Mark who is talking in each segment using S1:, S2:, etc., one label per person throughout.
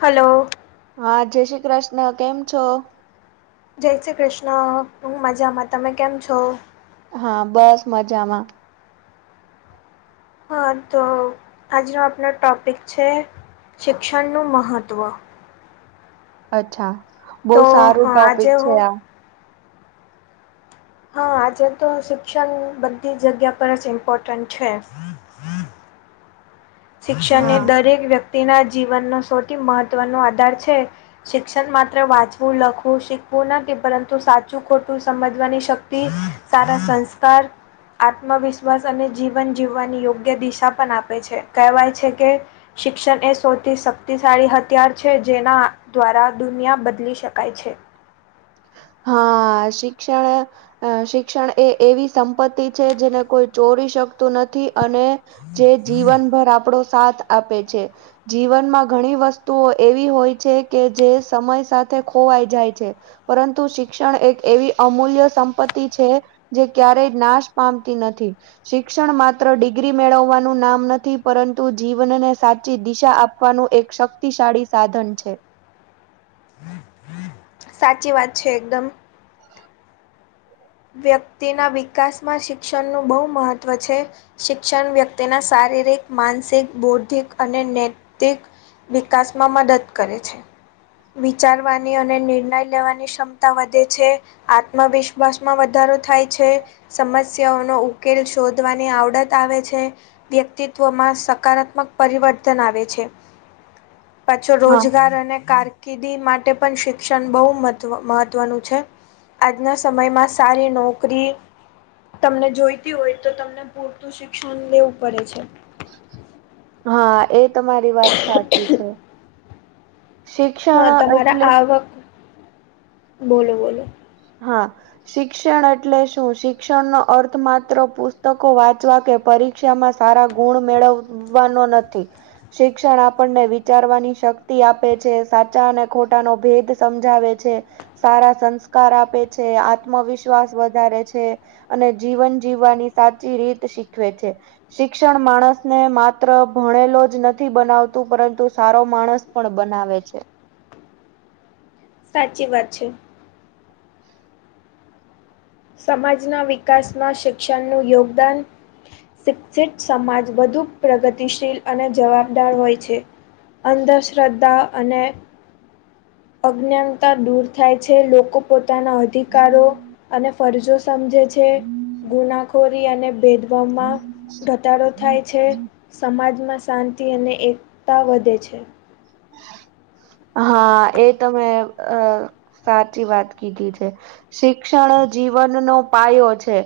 S1: Hello.
S2: હા, જય શ્રી કૃષ્ણ કેમ છો?
S1: જય શ્રી કૃષ્ણ. હું મજામાં, તમે કેમ છો?
S2: હા, બસ મજામાં.
S1: હા, તો આજનો આપણ ટૉપિક છે, શિક્ષણનું મહત્ત્વ.
S2: અચ્છા, બહુ
S1: તો
S2: સારું
S1: હા આજે
S2: ટોપિક છે
S1: હું
S2: આ.
S1: હા, આજે તો શિક્ષણ બધી જગ્યા પર જ ઇમ્પોર્ટન્ટ છે. શિક્ષણ એ
S2: હા
S1: દરેક વ્યક્તિના જીવનનો સૌથી મહત્વનો આધાર છે. શિક્ષણ માત્ર વાંચવું, લખવું, શીખવું નથી, પરંતુ સાચું-ખોટું સમજવાની શક્ સારા સંસ્કાર. આત્મવિશ્વાસ અને જીવન જીવવાની યોગ્ય દિશા પણ આપે છે, કહેવાય છે કે શિક્ષણ એ સૌથી શક્તિશાળી હથિયાર છે, જેના દ્વારા દુનિયા બદલી શકાય છે.
S2: હા શિક્ષણ, અ શિક્ષણ એ એવી સંપત્તિ છે જેને કોઈ ચોરી શકતું નથી અને, જે જીવનભર આપણો સાથ આપે છે. જીવનમાં ઘણી વસ્તુઓ એવી હોય છે કે જે સમય સાથે ખોવાઈ જાય છે. પરંત તું શિક્ષણ એક એવી અમૂલ્ય સંપત્તિ છે જે ક્યારેય નાશ પામતી નથી. શિક્ષણ માત્ર ડિગ્રી મેળવવાનું નામ નથી પરંતુ જીવનને સાચી દિશા આપ વાનું એક શક્તિશાળી સાધન છે.
S1: સાચી વાત છે એકદમ, વ્યક્તિના વિકાસમાં શિક્ષણનું બહુ મહત્ત્વ છે. શિક્ષણ વ્યક્તિના શારીરિક, માનસિક, બૌદ્ધિક અને નૈતિક, વિકાસમાં મદદ કરે છે. વિચારવાની અને નિર્ણય લેવાની ક્ષમતા વધે છે. આત્મવિશ્વાસ, માં વધારો થાય છે, સમસ્યાઓનો ઉકેલ શોધવાની આવડત આવે છે. વ્યક્તિત્વમાં સકારાત્મક પરિવર્તન આવે છે. પાછો
S2: હા.
S1: રોજગાર અને કાર કીદી માટે પણ શિક્ષણ બહુ મહત્ મહત્ત્વનું છે આજના સમયમાં સ સારી નોકરી, તમને જોઈતી હોય તો તમને પૂરતું શિક્ષણ લેવું પડે છે.
S2: હા એ તમારી વાત સાચી છે.
S1: હા
S2: શિક્ષણ
S1: તમારા
S2: એટલે
S1: આવક બોલો બોલો,
S2: હા, શિક્ષણ એટલે શું? શિક્ષણ નો અર્થ માત્ર પુસ્તકો વાંચવા કે પરી શિક્ષામાં સારા ગુણ મેળવવાનો નથી, શિક્ષણ આપણને વિચારવાની શક્તિ આપે છે, સાચા અને ખોટા નો ભેદ, સમજાવે છે, સારા સંસ્કાર આપે છે, આત્મવિશ્વાસ વધારે છે. અને જીવન જીવવાની સાચી રીત શીખવે છે. શિક્ષણ માણસને માત્ર ભણેલો જ નથી બનાવતું પરંતુ સારો માણસ, પણ બનાવે છે.
S1: સાચી વાત છે. સમાજના વિકાસમાં શિક્ષણનું યોગદાન, શિક્ષિત સમાજ વધુ પ્રગતિશીલ અને જવાબદાર હોય છે. અંધશ્રદ્ધા અને, અજ્ઞાનતા દૂર થાય છે લોકો પોતાના અધિકારો, અને ફરજો સમજે છે ગુનાખોરી અને ભેદભમાં, ઘટાડો થાય છે, સમાજમાં શાંતિ અને એકતા વધે છે. [inaudible]
S2: હા એ તમે અ સાચી વાત કીધી છે. શિક્ષણ જીવનનો પાયો છે.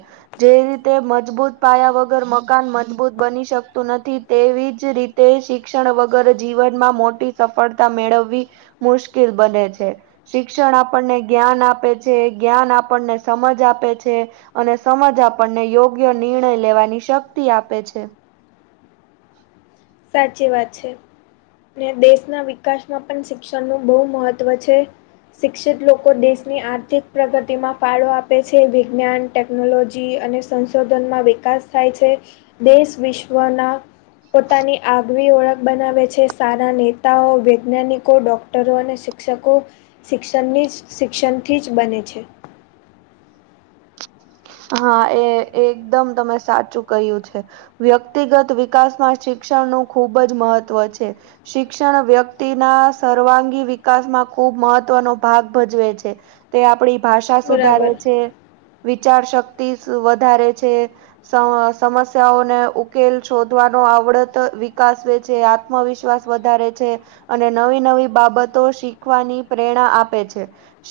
S2: જે રીતે મજબૂત પાયા વગર મકાન મજબૂત બની શકતું નથી, તેવી જ રીતે શિક્ષણ વગર જીવનમાં મોટી, સફળતા મેળવવી મુશ્કેલ બને છે. શિક્ષણ આપણને જ્ઞાન આપે છે, જ્ઞાન આપણને સમજ આપે છે, અને સમજ આપણને યોગ્ય નિર્ણય લેવાની શક્તિ આપે છે.
S1: સાચી વાત છે. ને દેશના વિકાસમાં પણ શિક્ષણનું બહુ મહત્વ છે. શિક્ષિત લોકો દેશની આર્થિક પ્રગતિમાં ફાળો આપે છે વિજ્ઞાન ટેકનોલોજી અને સંશોધનમાં વિકાસ થાય છે દેશ વિશ્વના પોતાની. આગવી ઓળખ બનાવે છે સારા નેતાઓ વૈજ્ઞાનિકો ડોક્ટરો અને શિક્ષકો શિક્ષણની જ શિક્ષણથી જ બને છે.
S2: હા એ એકદમ તમે સાચું કહ્યું છે. વ્યક્તિગત વિકાસમાં શિક્ષણનું ખૂબ જ મહત્વ છે. શિક્ષણ વ્યક્તિના સર્વાંગી વિકાસમાં ખૂબ મહત્વનો ભાગ ભજવે છે. તે આપણી ભાષા
S1: બરાબર
S2: સુધારે છે વિચાર શક્તિ વધારે છે. સમસ્યાઓને ઉકેલ શોધવાનો આવડત વિકાસવે છે. આત્મવિશ્વાસ વધારે છે. અને નવી નવી બાબતો શીખવાની પ્રેરણા આપે છે.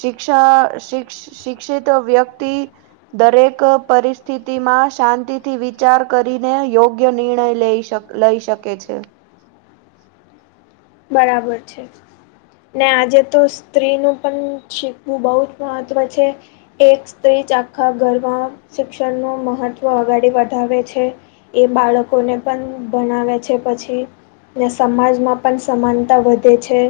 S2: શિક્ષા શિક્ શિક્ષિત વ્યક્તિ દરેક પરિસ્થિતિમાં શાંતિથી વિચાર કરીને યોગ્ય નિર્ણય લઈ શકો. લઈ શકે છે.
S1: બરાબર છે. ને આજે તો સ્ત્રીનું પણ શીખવું બહુ જ મહત્વ છે. એક સ્ત્રી જ આખા ઘરમાં શિક્ષણ ન મહત્વ અગળ વધાવે છે. એ બાળકોને પણ ભનાવે છે પછી સમાજમાં પણ સમાનતા વધે છે.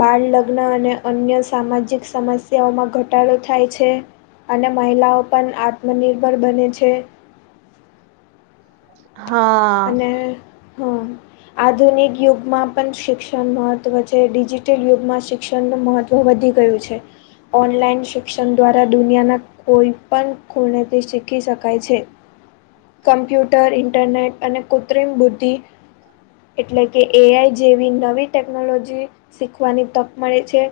S1: બાળ લગ્ન અને અન્ય સામાજિક સમસ્યાઓમાં ઘટાડો થાય છે. અને મહિલાઓ પણ આત્મનિર્ભર બને છે.
S2: હા.
S1: અને હા આધુનિક યુગમાં પણ શિક્ષણ મહત્ત્વ છે ડિજિટલ યુગમાં શિક્ષણનું મહત્ત્વ તો વધી ગયું છે ઓનલાઈન શિક્ષણ દ્વારા દુનિયાના કોઈ પણ ખૂણથી શીખી શકાય છે કમ્પ્યુટર ઇન્ટરનેટ અને કૃત્રિમ બુદ્ધિ. એટલે કે એઆઈ જેવી નવી ટેકનોલોજી શીખવાની તક મળે છે.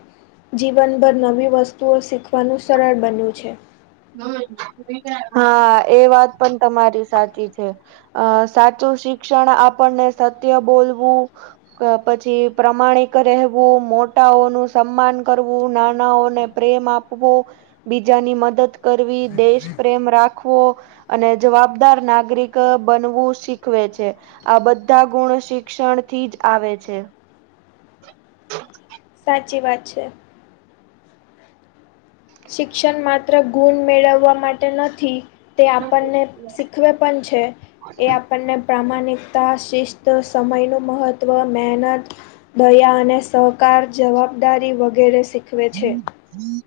S1: જીવનભર નવી વસ્તુઓ શીખવાનું સરળ બન્યું છે.
S2: હા એ વાત પણ તમારી સાચી છે. અ સાચું શિક્ષણ આપણને સત્ય બોલવું. પછી પ્રમાણિક રહેવું મોટાઓનું સન્માન કરવું નાનાઓને પ્રેમ આપવો બીજાની મદદ કરવી દેશ પ્રેમ રાખવો. અને જવાબદાર નાગરિક બનવું શીખવે છે. આ બધા ગુણ શિક્ષણ થી જ આવે છે.
S1: સાચી વાત છે. શિક્ષણ માત્ર ગુણ મેળવવા માટે નથી. તે આપણને શીખવે પણ છે એ આપણને પ્રામાણિક ત શિસ્ત સમયનું મહત્ત્વ મહેનત દયા અને સહકાર જવાબદારી વગેરે શીખવે છે.
S2: હમ.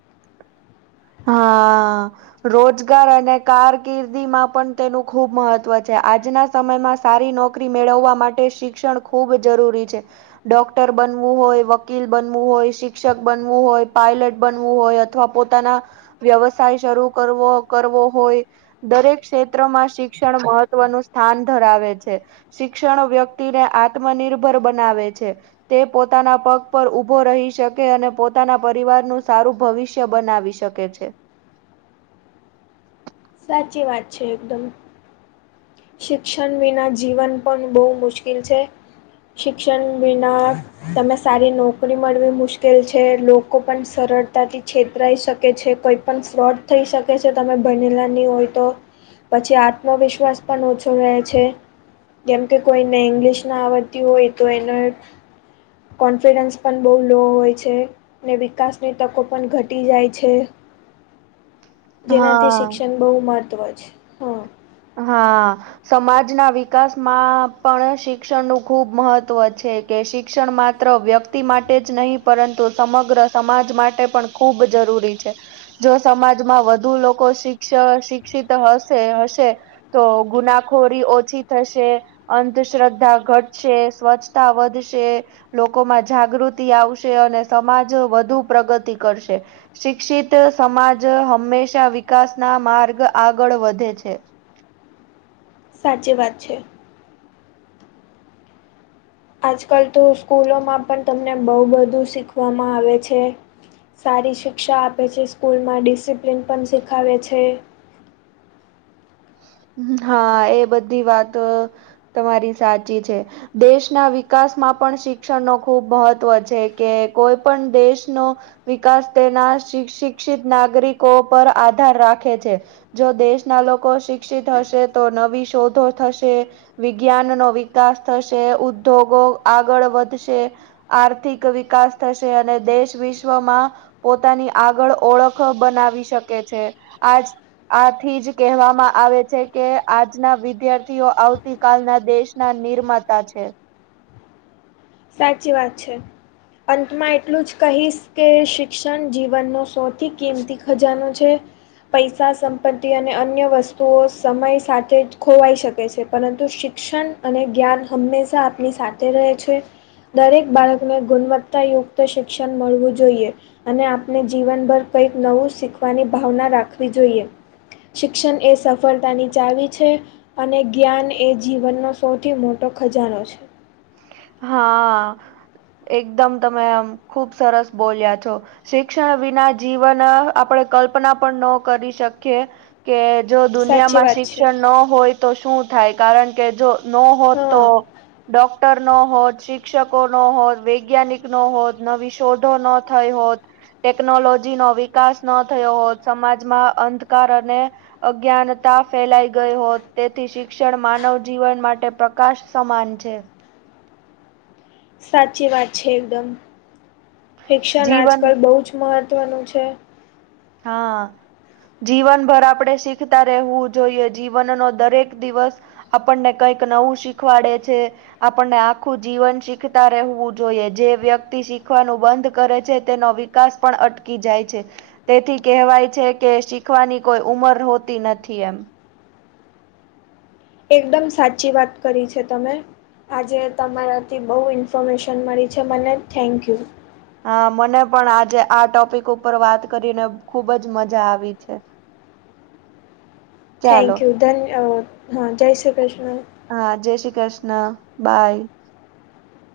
S2: હા. રોજગાર અને કારકિર્દી માં પણ તેનું ખુબ મહત્વ છે આજના સમયમાં સારી નોકરી મેળવવા માટે શિક્ષણ ખૂબ જરૂરી છે. ડોક્ટર બનવું હોય વકીલ બનવું હોય શિક્ષક બનવું હોય પાયલટ બનવું હોય. અથવા પોતાના વ્યવસાય શરૂ કરવો કરવો હોય. દરેક ક્ષેત્રમાં શિક્ષણ મહત્વનું સ્થાન ધરાવે છે. શિક્ષણ વ્યક્તિને આત્મનિર્ભર બનાવે છે. તે પોતાના પગ પર ઉભો રહી શકે અને પોતાના પરિવાર નું સારું ભવિષ્ય બનાવીશ. શકે છે.
S1: સાચી વાત છે એકદમ. શિક્ષણ વિના જીવન પણ બહુ મુશ્કિલ છે. શિક્ષણ વિના તમે સારી નોકરી મળવી મુશ્કેલ છે લોકો પણ સરળતાથી છેતરાઈ શકે છે કોઈ પણ ફ્રોડ થઈ શકે છે તમે ભણેલા ની હોય તો પછી આત્મવિશ્વાસ પણ ઓછો રહે છે. કેમ કે કોઈને ઇંગ્લિશ ના આવડતી હોય તો એને કોન્ફિડન્સ પણ બહુ લો હોય છે. ને વિકાસની તકો પણ ઘટી જાય છે. જેનાથી
S2: હા
S1: શિક્ષણ બહુ મહત્વ છે હ.
S2: હા. સમાજના વિકાસમાં પણ શિક્ષણ નું ખુબ મહત્વ છે. કે શિક્ષણ માત્ર વ્યક્તિ માટે જ નહીં પરંતુ સમગ્ર સમાજ માટે પણ ખૂબ જરૂરી છે. જો સમાજમાં વધુ લોકો શિક્ષ શિક્ષિત હશે હશે તો ગુનાખોરી ઓછી થશે. અંધશ્રદ્ધા ઘટશે સ્વચ્છતા વધશે. લોકોમાં જાગૃતિ આવશે અને સમાજ વધુ પ્રગતિ કરશે. શિક્ષિત સમાજ હંમેશા વિકાસ ના માર્ગ આગળ વધે છે.
S1: સાચી વાત છે. આજકાલ તો સ્કૂલોમાં પણ તમને બહુ બધું શીખવામાં આવે છે. સારી શિક્ષા આપે છે સ્કૂલમાં ડિસિપ્લિન પણ શીખાવે છે.
S2: હા એ બધી વાત તમારી સાચી છે. દેશના વિકાસમાં પણ શિક્ષણ નો ખૂબ મહત્વ છે કે કોઈ પણ દેશનો વિકાસ તેના શિક્ષ શિક્ષ શિક્ષિત નાગરિકો પર આધાર રાખે છે. જો દેશના લોકો શિક્ષિત હશે તો નવી શોધો થશે. વિજ્ઞાન નો વિકાસ થશે ઉદ્યોગો આગળ વધશે આર્થિક વિકાસ થશે અને દેશ વિશ્વમાં પોતાની આગળ ઓળખ બનાવી શકે છે આજ આથી જ કહેવામાં આવે છે કે આજના વિદ્યાર્થીઓ આવતી કાલના દેશના નિર્માતા છે.
S1: સાચી વાત છે. અંતમાં એટલું જ કહીશ કે શિક્ષણ જીવનનો સૌથી કિંમતી ખજાનો છે. પૈસા સંપત્તિ અને અન્ય વસ્તુઓ સમય સાથે જ ખોવાઈ શકે છે પરંતુ શિક્ષ શિક્ષણ અને જ્ઞાન હંમેશા આપની સાથે રહે છે. દરેક બાળકને ગુણવત્તાયુક્ત શિક્ષણ મળવું જોઈએ. અને આપણે જીવનભર કઈક નવું શીખવાની ભાવના રાખવી જોઈએ. શિક્ષણ એ સફળતાની ચાવી છે. અને જ્ઞાન એ જીવનનો સૌથી મોટો ખજાનો છે.
S2: હા, એકદમ તમેમખુબ સરસ બોલ્યા છો. શિક્ષણ વિના જીવન આપણે કલ્પના પણ ન કરી શકીએ. કે જો
S1: સાચી
S2: દુનિયામાં
S1: વાત છે
S2: શિક્ષણ ન હોય, તો શું થાય? કારણ કે જો નો હોત
S1: હા
S2: તો, ડોક્ટર નો હોત, શિક્ષકો નો હોત, વૈજ્ઞાનિક નો હોત, નવી શોધો ન થઈ હોત. ટેકનોલોજી નો વિકાસ ન થયો હોત, સમાજમાં અંધકાર અને અજ્ઞાનતા ફેલાઈ ગઈ હોત, તેથી શિક્ષણ માનવ જીવન માટે પ્રકાશ સમાન છે.
S1: સાચી વાત છે એકદમ, ફિક્શન
S2: જીવન
S1: આજકાલ બહુ જ મહત્વનું છે.
S2: હા. જીવનભર આપણે શીખતા રહેવું જોઈએ, જીવનનો દરેક દિવસ આપણને કઈક નવું શીખવાડે છે. આપણને આખું જીવન શીખતા રહેવું જોઈએ, જે વ્યક્તિ શીખવાનું બંધ કરે છે, તેનો બી વિકાસ પણ અટકી જાય છે. તેથી કેહેવાય છે કે, શીખવાની કોઈ ઉમર હોતી નથી, એમ.
S1: એકદમ સાચી વાત કરી છે તમે. આજે તમારાથી બહુ ઇન્ફોર્મેશન મળી છે, મને થેન્ક યુ.
S2: હા, મને પણ આજે આ ટોપિક ઉપર વાત કરીને. ખુબ જ મજા આવી છે. ચાલો
S1: થેન્ક યુ, ધન્યદ. હા, જય શ્રી કૃષ્ણ.
S2: હા, જય શ્રી કૃષ્ણ બાય.